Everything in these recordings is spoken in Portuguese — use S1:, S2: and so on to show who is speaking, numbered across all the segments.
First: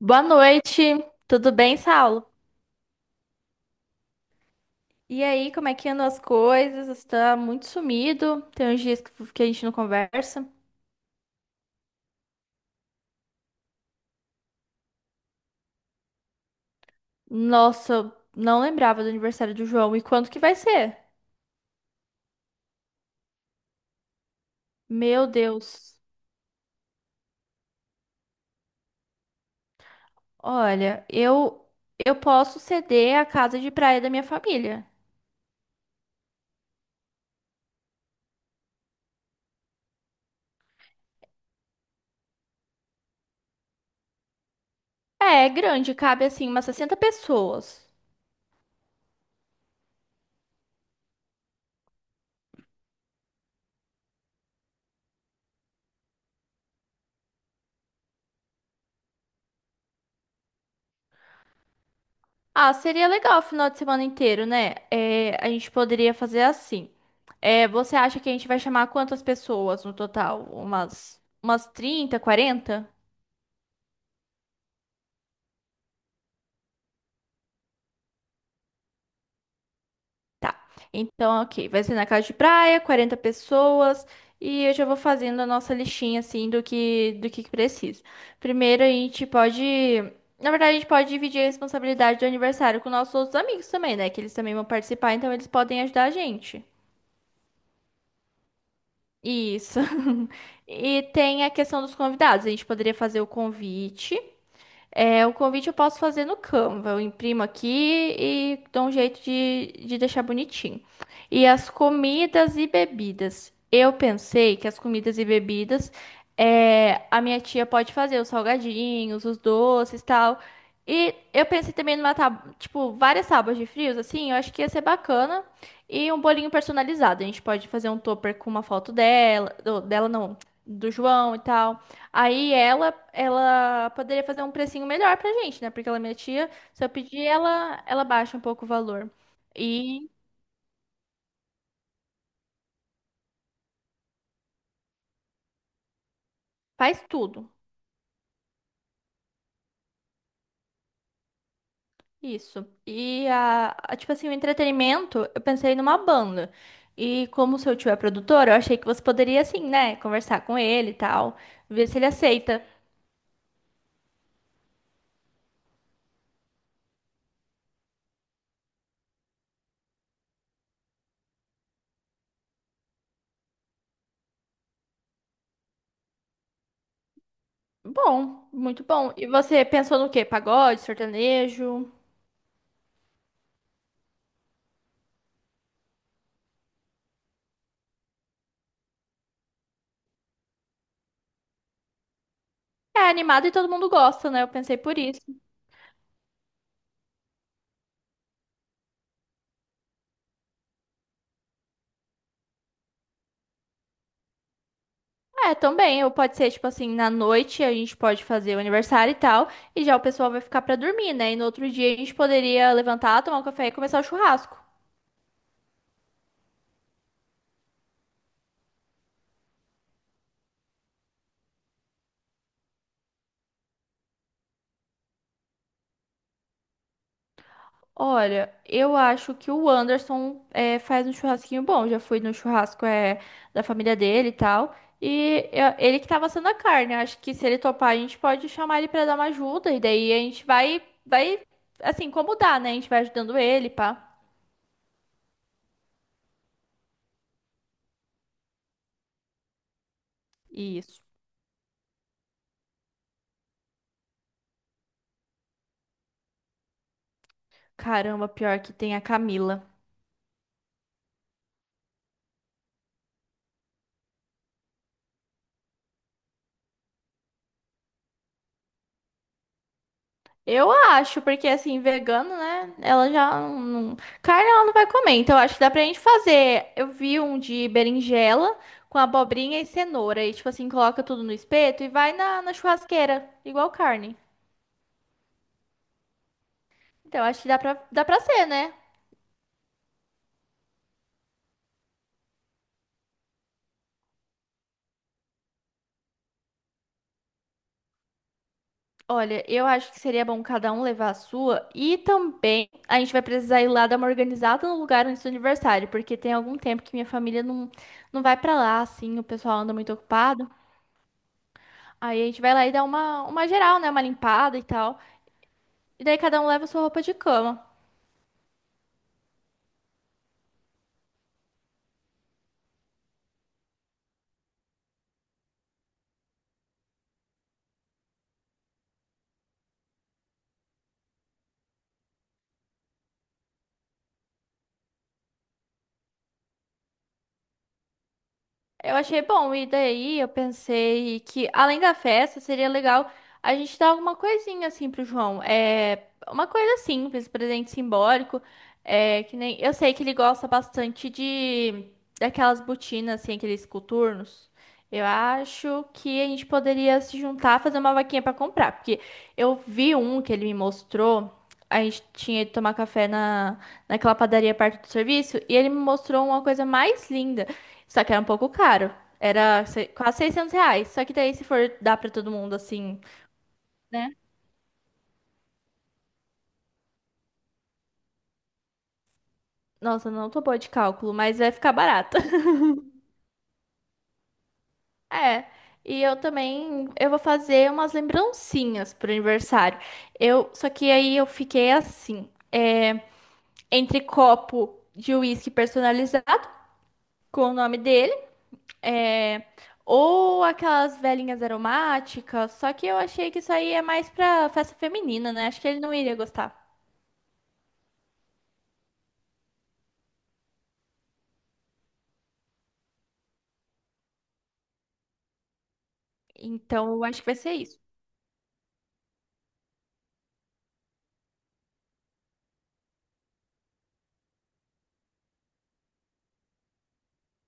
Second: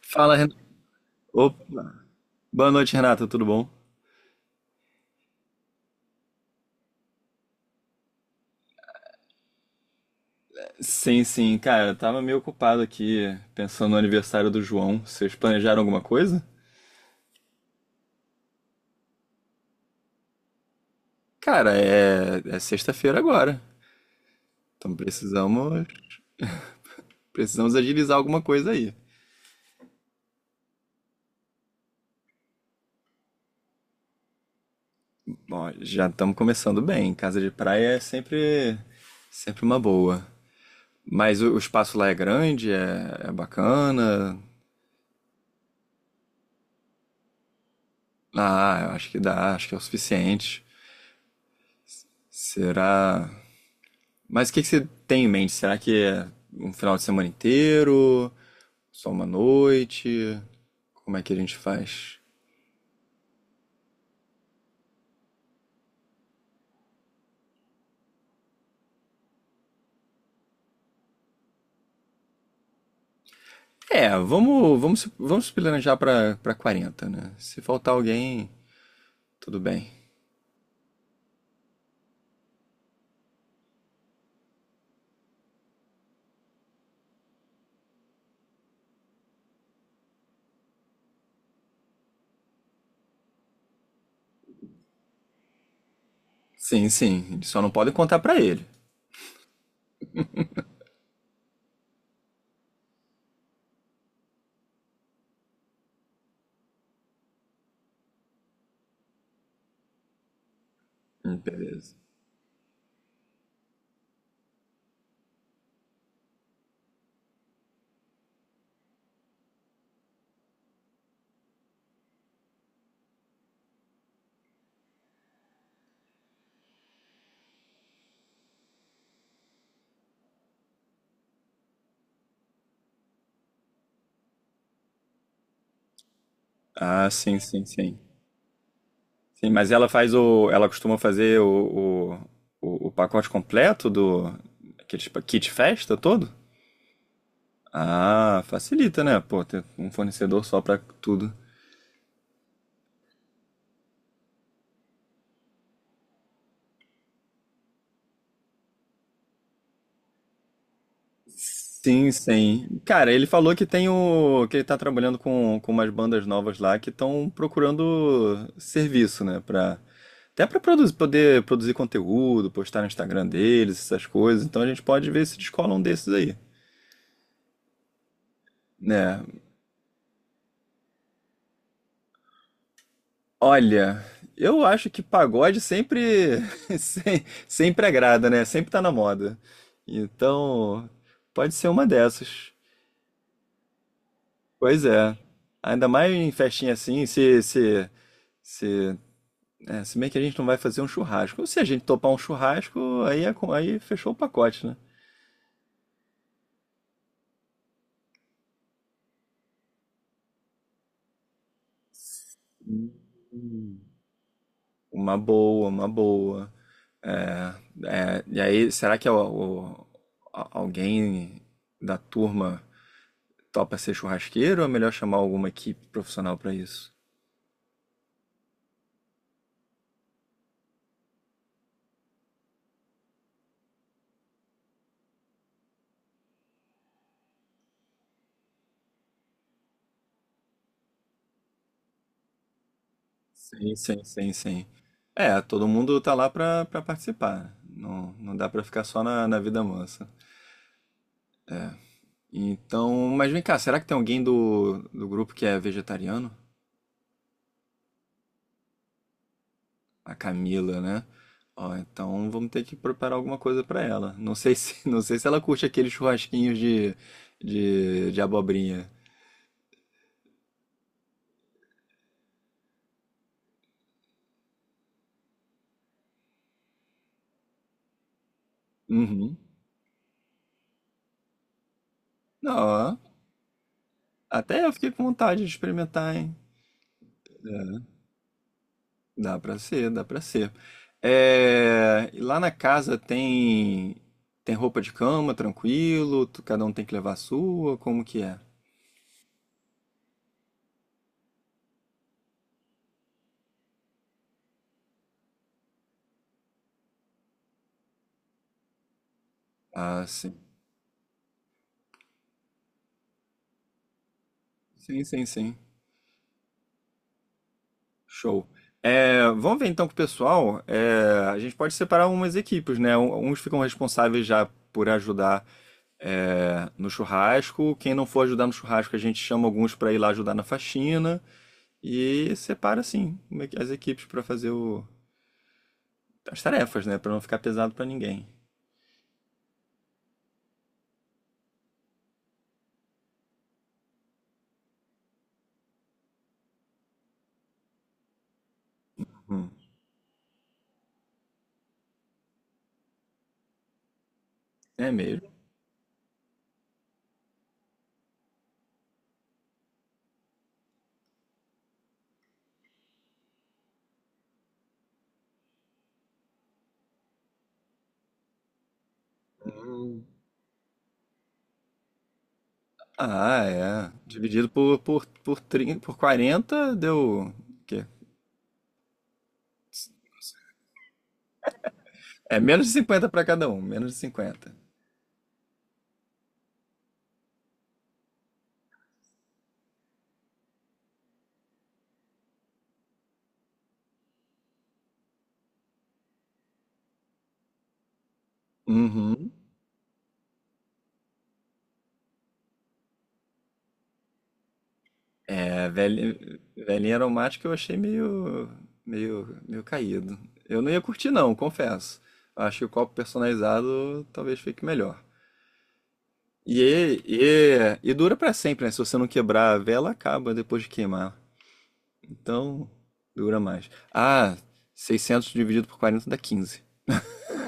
S1: Boa
S2: Fala, Renato.
S1: noite, tudo bem,
S2: Opa.
S1: Saulo?
S2: Boa noite, Renata, tudo bom?
S1: E aí, como é que andam as coisas? Você tá muito sumido, tem uns dias que a gente não conversa.
S2: Sim, sim, cara, eu tava meio ocupado aqui pensando no aniversário do João. Vocês planejaram alguma coisa?
S1: Nossa, não lembrava do aniversário do João e quando que vai ser?
S2: Cara, é sexta-feira agora. Então
S1: Meu Deus.
S2: precisamos agilizar alguma coisa aí.
S1: Olha, eu posso ceder a casa de praia da minha família.
S2: Bom, já estamos começando bem. Casa de praia é sempre uma boa. Mas o espaço lá é grande, é bacana.
S1: É, é grande, cabe assim umas 60 pessoas.
S2: Ah, eu acho que dá, acho que é o suficiente. Será? Mas o que que você tem em mente? Será que é um final de semana inteiro? Só uma noite? Como é que a gente faz?
S1: Ah, seria legal o final de semana inteiro, né? É, a gente poderia fazer assim. É, você acha que a gente vai chamar quantas pessoas no total? Umas 30, 40?
S2: É, vamos se planejar para quarenta, né? Se faltar alguém, tudo bem.
S1: Tá. Então, ok. Vai ser na casa de praia, 40 pessoas. E eu já vou fazendo a nossa listinha, assim, do que precisa. Primeiro, a gente pode. Na verdade, a gente pode dividir a responsabilidade do aniversário com nossos outros amigos também, né? Que eles também vão participar, então eles podem ajudar a gente.
S2: Sim, sim, eles só não podem contar para ele.
S1: Isso. E tem a questão dos convidados. A gente poderia fazer o convite. É, o convite eu posso fazer no Canva. Eu imprimo aqui e dou um jeito de deixar bonitinho.
S2: Hum.
S1: E as
S2: Beleza.
S1: comidas e bebidas. Eu pensei que as comidas e bebidas, é, a minha tia pode fazer os salgadinhos, os doces e tal. E eu pensei também numa tábua, tipo, várias tábuas de frios, assim, eu acho que ia ser bacana. E um bolinho personalizado. A gente pode fazer um topper com uma foto dela, do- dela não, do João e tal. Aí ela poderia fazer um precinho melhor pra gente, né? Porque ela é minha tia. Se eu
S2: Ah,
S1: pedir,
S2: sim, sim,
S1: ela,
S2: sim.
S1: ela baixa um pouco o valor.
S2: Sim, mas ela
S1: E
S2: faz o, ela costuma fazer o pacote completo do aquele tipo, kit festa todo?
S1: faz tudo.
S2: Ah, facilita, né? Pô, ter um fornecedor só pra tudo.
S1: Isso. E tipo assim, o entretenimento, eu pensei numa banda. E como o seu tio é produtor, eu achei que você poderia, assim, né? Conversar com ele e tal. Ver se ele
S2: Sim,
S1: aceita.
S2: sim. Cara, ele falou que tem o, que ele tá trabalhando com umas bandas novas lá que estão procurando serviço, né, até pra produzir, poder produzir conteúdo, postar no Instagram deles, essas coisas. Então a gente pode ver se descola um desses aí,
S1: Bom, muito bom.
S2: né?
S1: E você pensou no quê? Pagode, sertanejo?
S2: Olha, eu acho que pagode sempre sempre agrada, né? Sempre tá na moda. Então, pode ser uma dessas.
S1: É animado e todo mundo gosta, né? Eu pensei
S2: Pois
S1: por
S2: é.
S1: isso.
S2: Ainda mais em festinha assim, se É, se bem que a gente não vai fazer um churrasco. Se a gente topar um churrasco, aí, é, aí fechou o pacote, né?
S1: É, também, ou pode ser, tipo assim, na noite a gente pode fazer o aniversário e tal, e já o pessoal vai ficar pra dormir, né? E no outro dia a gente poderia levantar, tomar um café e começar o churrasco.
S2: Uma boa, uma boa. É, é, e aí, será que é alguém da turma topa ser churrasqueiro ou é melhor chamar alguma equipe profissional para isso?
S1: Olha, eu acho que o Anderson é, faz um churrasquinho bom. Já fui no churrasco é, da família dele e tal. Ele que tava assando a carne. Acho que se ele topar, a gente pode chamar ele pra dar uma ajuda. E daí a gente assim, como dá, né? A gente vai ajudando ele,
S2: Sim, sim,
S1: pá.
S2: sim, sim. É, todo mundo tá lá pra participar. Não, não dá pra ficar só na vida mansa.
S1: Isso.
S2: Então, mas vem cá, será que tem alguém do grupo que é vegetariano?
S1: Caramba, pior que tem a Camila.
S2: A Camila, né? Ó, então vamos ter que preparar alguma coisa pra ela. Não sei se, não sei se ela curte aqueles churrasquinhos de abobrinha.
S1: Eu acho, porque assim, vegano, né? Ela já não. Carne ela não vai comer. Então, eu acho que dá pra gente fazer. Eu vi um de berinjela com
S2: Uhum.
S1: abobrinha e cenoura. E, tipo assim, coloca tudo no espeto e vai na, na
S2: Não, ó,
S1: churrasqueira, igual carne.
S2: até eu fiquei com vontade de experimentar, hein?
S1: Então, eu acho que dá pra ser, né?
S2: Dá pra ser, dá pra ser. É, e lá na casa tem tem roupa de cama, tranquilo, cada um tem que levar a sua, como que é?
S1: Olha, eu acho que seria bom cada um levar a sua. E também a gente vai precisar ir lá dar uma organizada no lugar antes do aniversário, porque tem algum tempo que minha família não, não vai pra lá, assim, o pessoal anda muito
S2: Ah, sim.
S1: ocupado. Aí a gente vai lá e dá uma geral, né? Uma limpada e tal.
S2: Sim, sim, sim.
S1: E daí cada um leva a sua roupa de cama.
S2: Show. É, vamos ver então com o pessoal. É, a gente pode separar umas equipes, né? Uns ficam responsáveis já por ajudar, é, no churrasco. Quem não for ajudar no churrasco, a gente chama alguns para ir lá ajudar na faxina. E separa, assim, uma as equipes para fazer o- as tarefas, né? Para não ficar pesado para ninguém.
S1: Eu achei bom, e daí eu pensei que, além da festa, seria legal a gente dar alguma coisinha assim pro João. É uma coisa simples, presente simbólico. É que
S2: Hum.
S1: nem. Eu sei que ele gosta bastante de daquelas botinas, assim, aqueles coturnos.
S2: É
S1: Eu
S2: mesmo?
S1: acho que a gente poderia se juntar, fazer uma vaquinha pra comprar. Porque eu vi um que ele me mostrou. A gente tinha ido tomar café naquela padaria perto do serviço. E ele me mostrou uma coisa mais linda. Só que era um pouco caro. Era quase R$ 600. Só que daí, se for dar pra todo mundo assim.
S2: Ah, é. Dividido por, 30, por 40 deu. O quê?
S1: Nossa, não tô boa de cálculo, mas vai ficar barato.
S2: É menos de 50 para cada um, menos de 50.
S1: É. E eu também. Eu vou fazer umas lembrancinhas pro aniversário. Eu, só que aí eu fiquei assim. É, entre copo de uísque personalizado, com o nome dele.
S2: Uhum.
S1: É, ou aquelas velhinhas aromáticas. Só que eu achei que isso aí é mais pra festa feminina, né? Acho que
S2: A
S1: ele não iria
S2: velhinha,
S1: gostar.
S2: velhinha aromática eu achei meio caído. Eu não ia curtir não, confesso. Acho que o copo personalizado talvez fique melhor.
S1: Então,
S2: E,
S1: eu acho que vai ser isso.
S2: e dura pra sempre, né? Se você não quebrar a vela, acaba depois de queimar. Então, dura mais. Ah, 600 dividido por 40 dá 15.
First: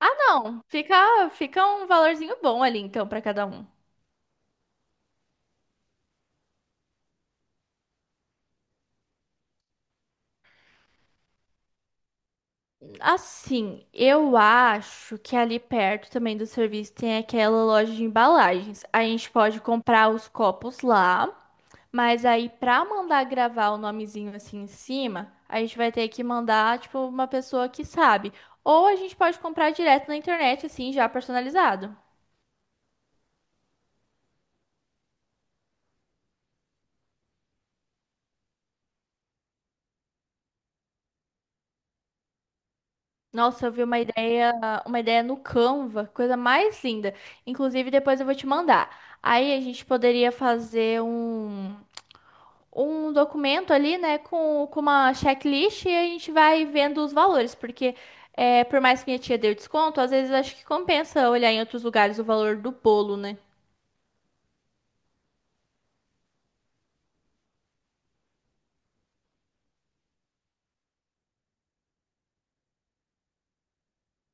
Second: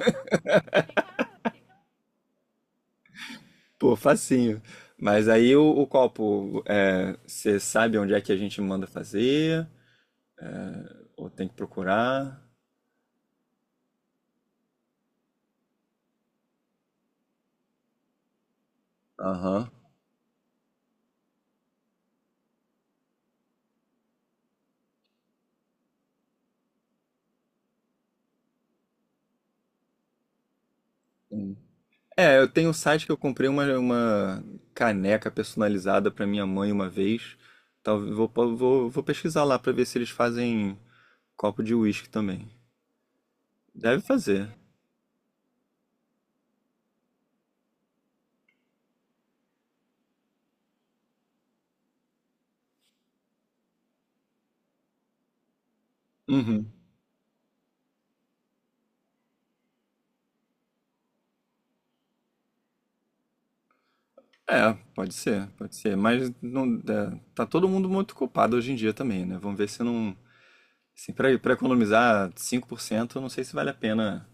S1: Ah, não. Fica, fica um valorzinho bom ali, então, pra cada um.
S2: Pô, facinho. Mas aí o copo, é, você sabe onde é que a gente manda fazer? Ou tem que procurar?
S1: Assim, eu acho que ali perto também do serviço tem aquela loja de embalagens. A gente pode
S2: Aham.
S1: comprar os copos lá, mas aí pra mandar gravar o nomezinho assim em cima, a gente vai ter que mandar, tipo, uma pessoa que sabe. Ou a gente pode comprar direto na internet, assim, já
S2: Hum.
S1: personalizado.
S2: É, eu tenho um site que eu comprei uma caneca personalizada para minha mãe uma vez. Talvez vou pesquisar lá para ver se eles fazem copo de uísque também.
S1: Nossa, eu vi
S2: Deve fazer.
S1: uma ideia no Canva, coisa mais linda. Inclusive, depois eu vou te mandar. Aí a gente poderia fazer um documento ali, né, com uma checklist e a gente vai
S2: Uhum.
S1: vendo os valores, porque é, por mais que minha tia deu desconto, às vezes acho que compensa olhar em outros lugares o valor do bolo, né?
S2: É, pode ser, pode ser. Mas não, é, tá todo mundo muito culpado hoje em dia também, né? Vamos ver se não. Assim, para economizar 5%, eu não sei se vale a pena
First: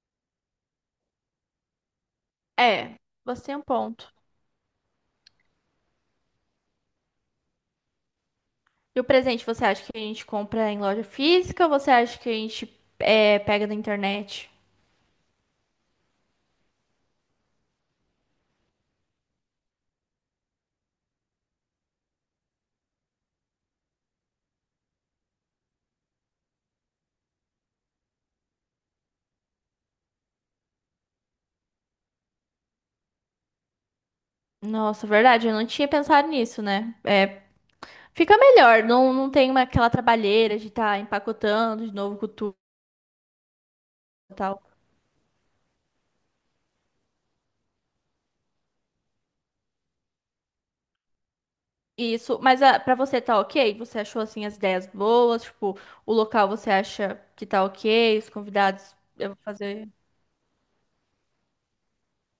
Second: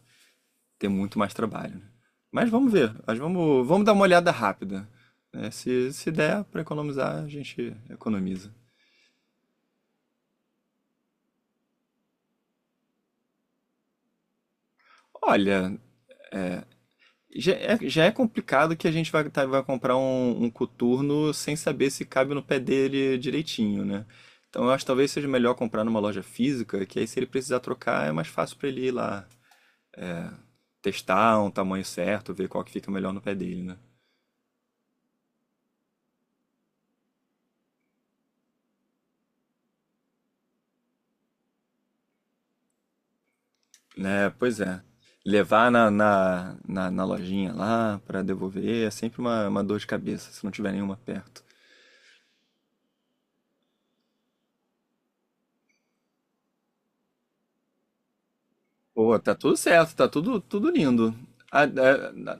S2: ter muito mais trabalho, né? Mas vamos ver.
S1: É,
S2: Mas
S1: você tem um
S2: vamos dar uma
S1: ponto.
S2: olhada rápida, né? Se der para economizar, a gente economiza.
S1: E o presente, você acha que a gente compra em loja física ou você acha que a gente é, pega na internet?
S2: Olha, já é complicado que a gente vai, vai comprar um coturno sem saber se cabe no pé dele direitinho, né? Então eu acho que talvez seja melhor comprar numa loja física, que aí se ele precisar trocar é mais fácil pra ele ir lá testar um tamanho certo, ver qual que fica melhor no pé dele, né?
S1: Nossa, verdade, eu não tinha pensado nisso, né? É, fica melhor, não, não tem uma, aquela trabalheira de estar empacotando de novo com tudo
S2: É,
S1: e
S2: pois
S1: tal.
S2: é. Levar na lojinha lá pra devolver é sempre uma dor de cabeça, se não tiver nenhuma perto.
S1: Isso, mas ah, pra você tá ok? Você achou assim as ideias boas? Tipo, o local você acha que tá ok? Os convidados,
S2: Pô,
S1: eu
S2: tá
S1: vou
S2: tudo
S1: fazer.
S2: certo, tá tudo, tudo lindo. A, a- a-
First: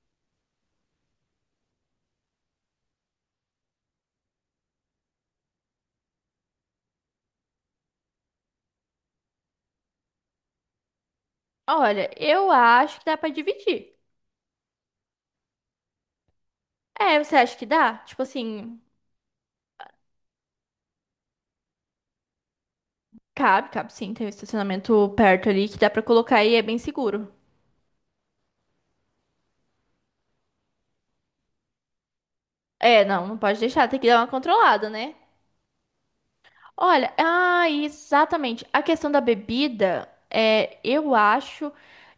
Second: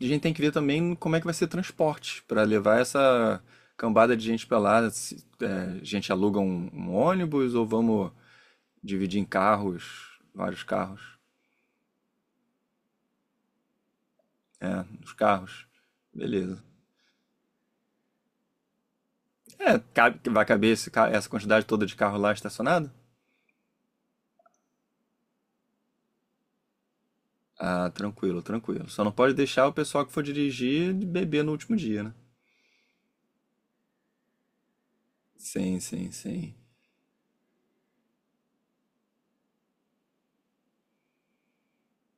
S2: a gente tem que ver também como é que vai ser transporte para levar essa cambada de gente pra lá. Se, é, a gente aluga um ônibus ou vamos dividir em carros, vários carros.
S1: Olha, eu acho que dá pra dividir.
S2: É, os carros. Beleza.
S1: É, você acha que dá? Tipo assim,
S2: É, cabe, vai caber essa quantidade toda de carro lá estacionado?
S1: cabe, cabe sim, tem um estacionamento perto ali que dá pra colocar e é bem seguro.
S2: Ah, tranquilo, tranquilo. Só não pode deixar o pessoal que for dirigir beber no último dia, né?
S1: É, não, não pode deixar, tem que dar uma controlada, né?
S2: Sim, sim, sim.
S1: Olha, ah, exatamente. A questão da bebida, é, eu acho.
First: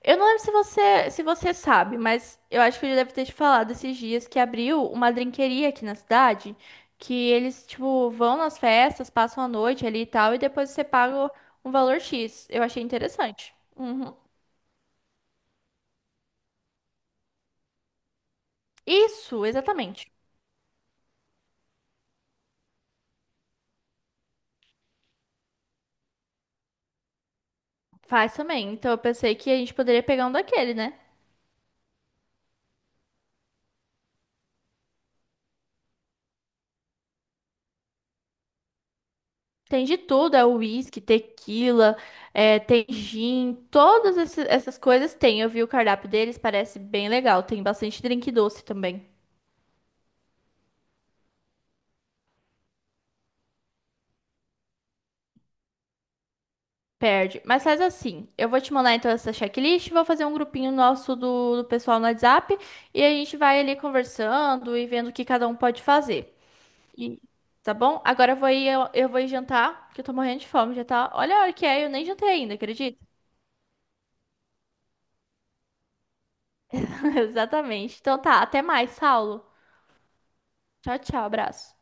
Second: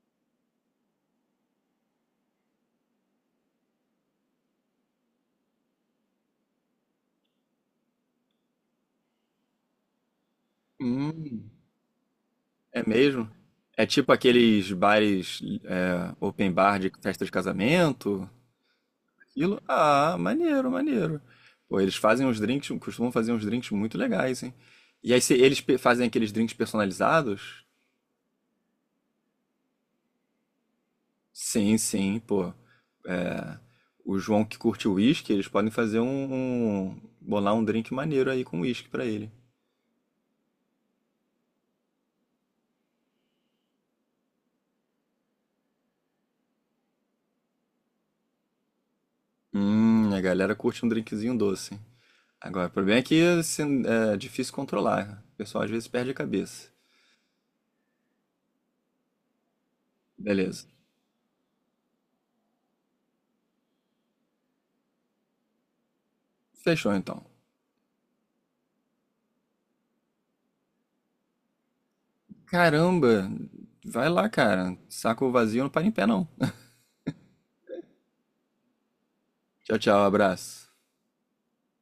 S1: Eu não lembro se você sabe, mas eu acho que eu já deve ter te falado esses dias que abriu uma drinqueria aqui na cidade, que eles, tipo, vão nas festas, passam a noite ali e tal, e depois você paga
S2: Hum.
S1: um valor X. Eu achei
S2: É mesmo?
S1: interessante.
S2: É tipo
S1: Uhum.
S2: aqueles bares, é, open bar de festa de casamento?
S1: Isso,
S2: Aquilo?
S1: exatamente.
S2: Ah, maneiro, maneiro. Pô, eles fazem uns drinks, costumam fazer uns drinks muito legais, hein? E aí se eles fazem aqueles drinks personalizados?
S1: Faz também. Então eu pensei que a gente poderia pegar um daquele, né?
S2: Sim, sim, pô. É. O João que curte uísque, eles podem fazer bolar um drink maneiro aí com uísque pra ele.
S1: Tem de tudo, é uísque, tequila, é, tem gin, todas essas coisas tem. Eu vi o cardápio deles, parece bem legal. Tem bastante drink doce também.
S2: A galera curte um drinkzinho doce. Agora, o problema é que assim, é difícil controlar, né? O pessoal às vezes perde a cabeça.
S1: Perde. Mas faz assim, eu vou te mandar então essa checklist, vou fazer um
S2: Beleza.
S1: grupinho nosso do pessoal no WhatsApp e a gente vai ali conversando e vendo o que cada um pode fazer.
S2: Fechou
S1: E-
S2: então.
S1: tá bom? Agora eu vou ir, eu vou ir jantar, que eu tô morrendo de fome, já tá. Olha a hora que é, eu nem jantei ainda, acredita?
S2: Caramba, vai lá, cara. Saco vazio não para em pé, não.
S1: Exatamente. Então tá, até mais, Saulo.
S2: Tchau, tchau, abraço.
S1: Tchau, tchau, abraço.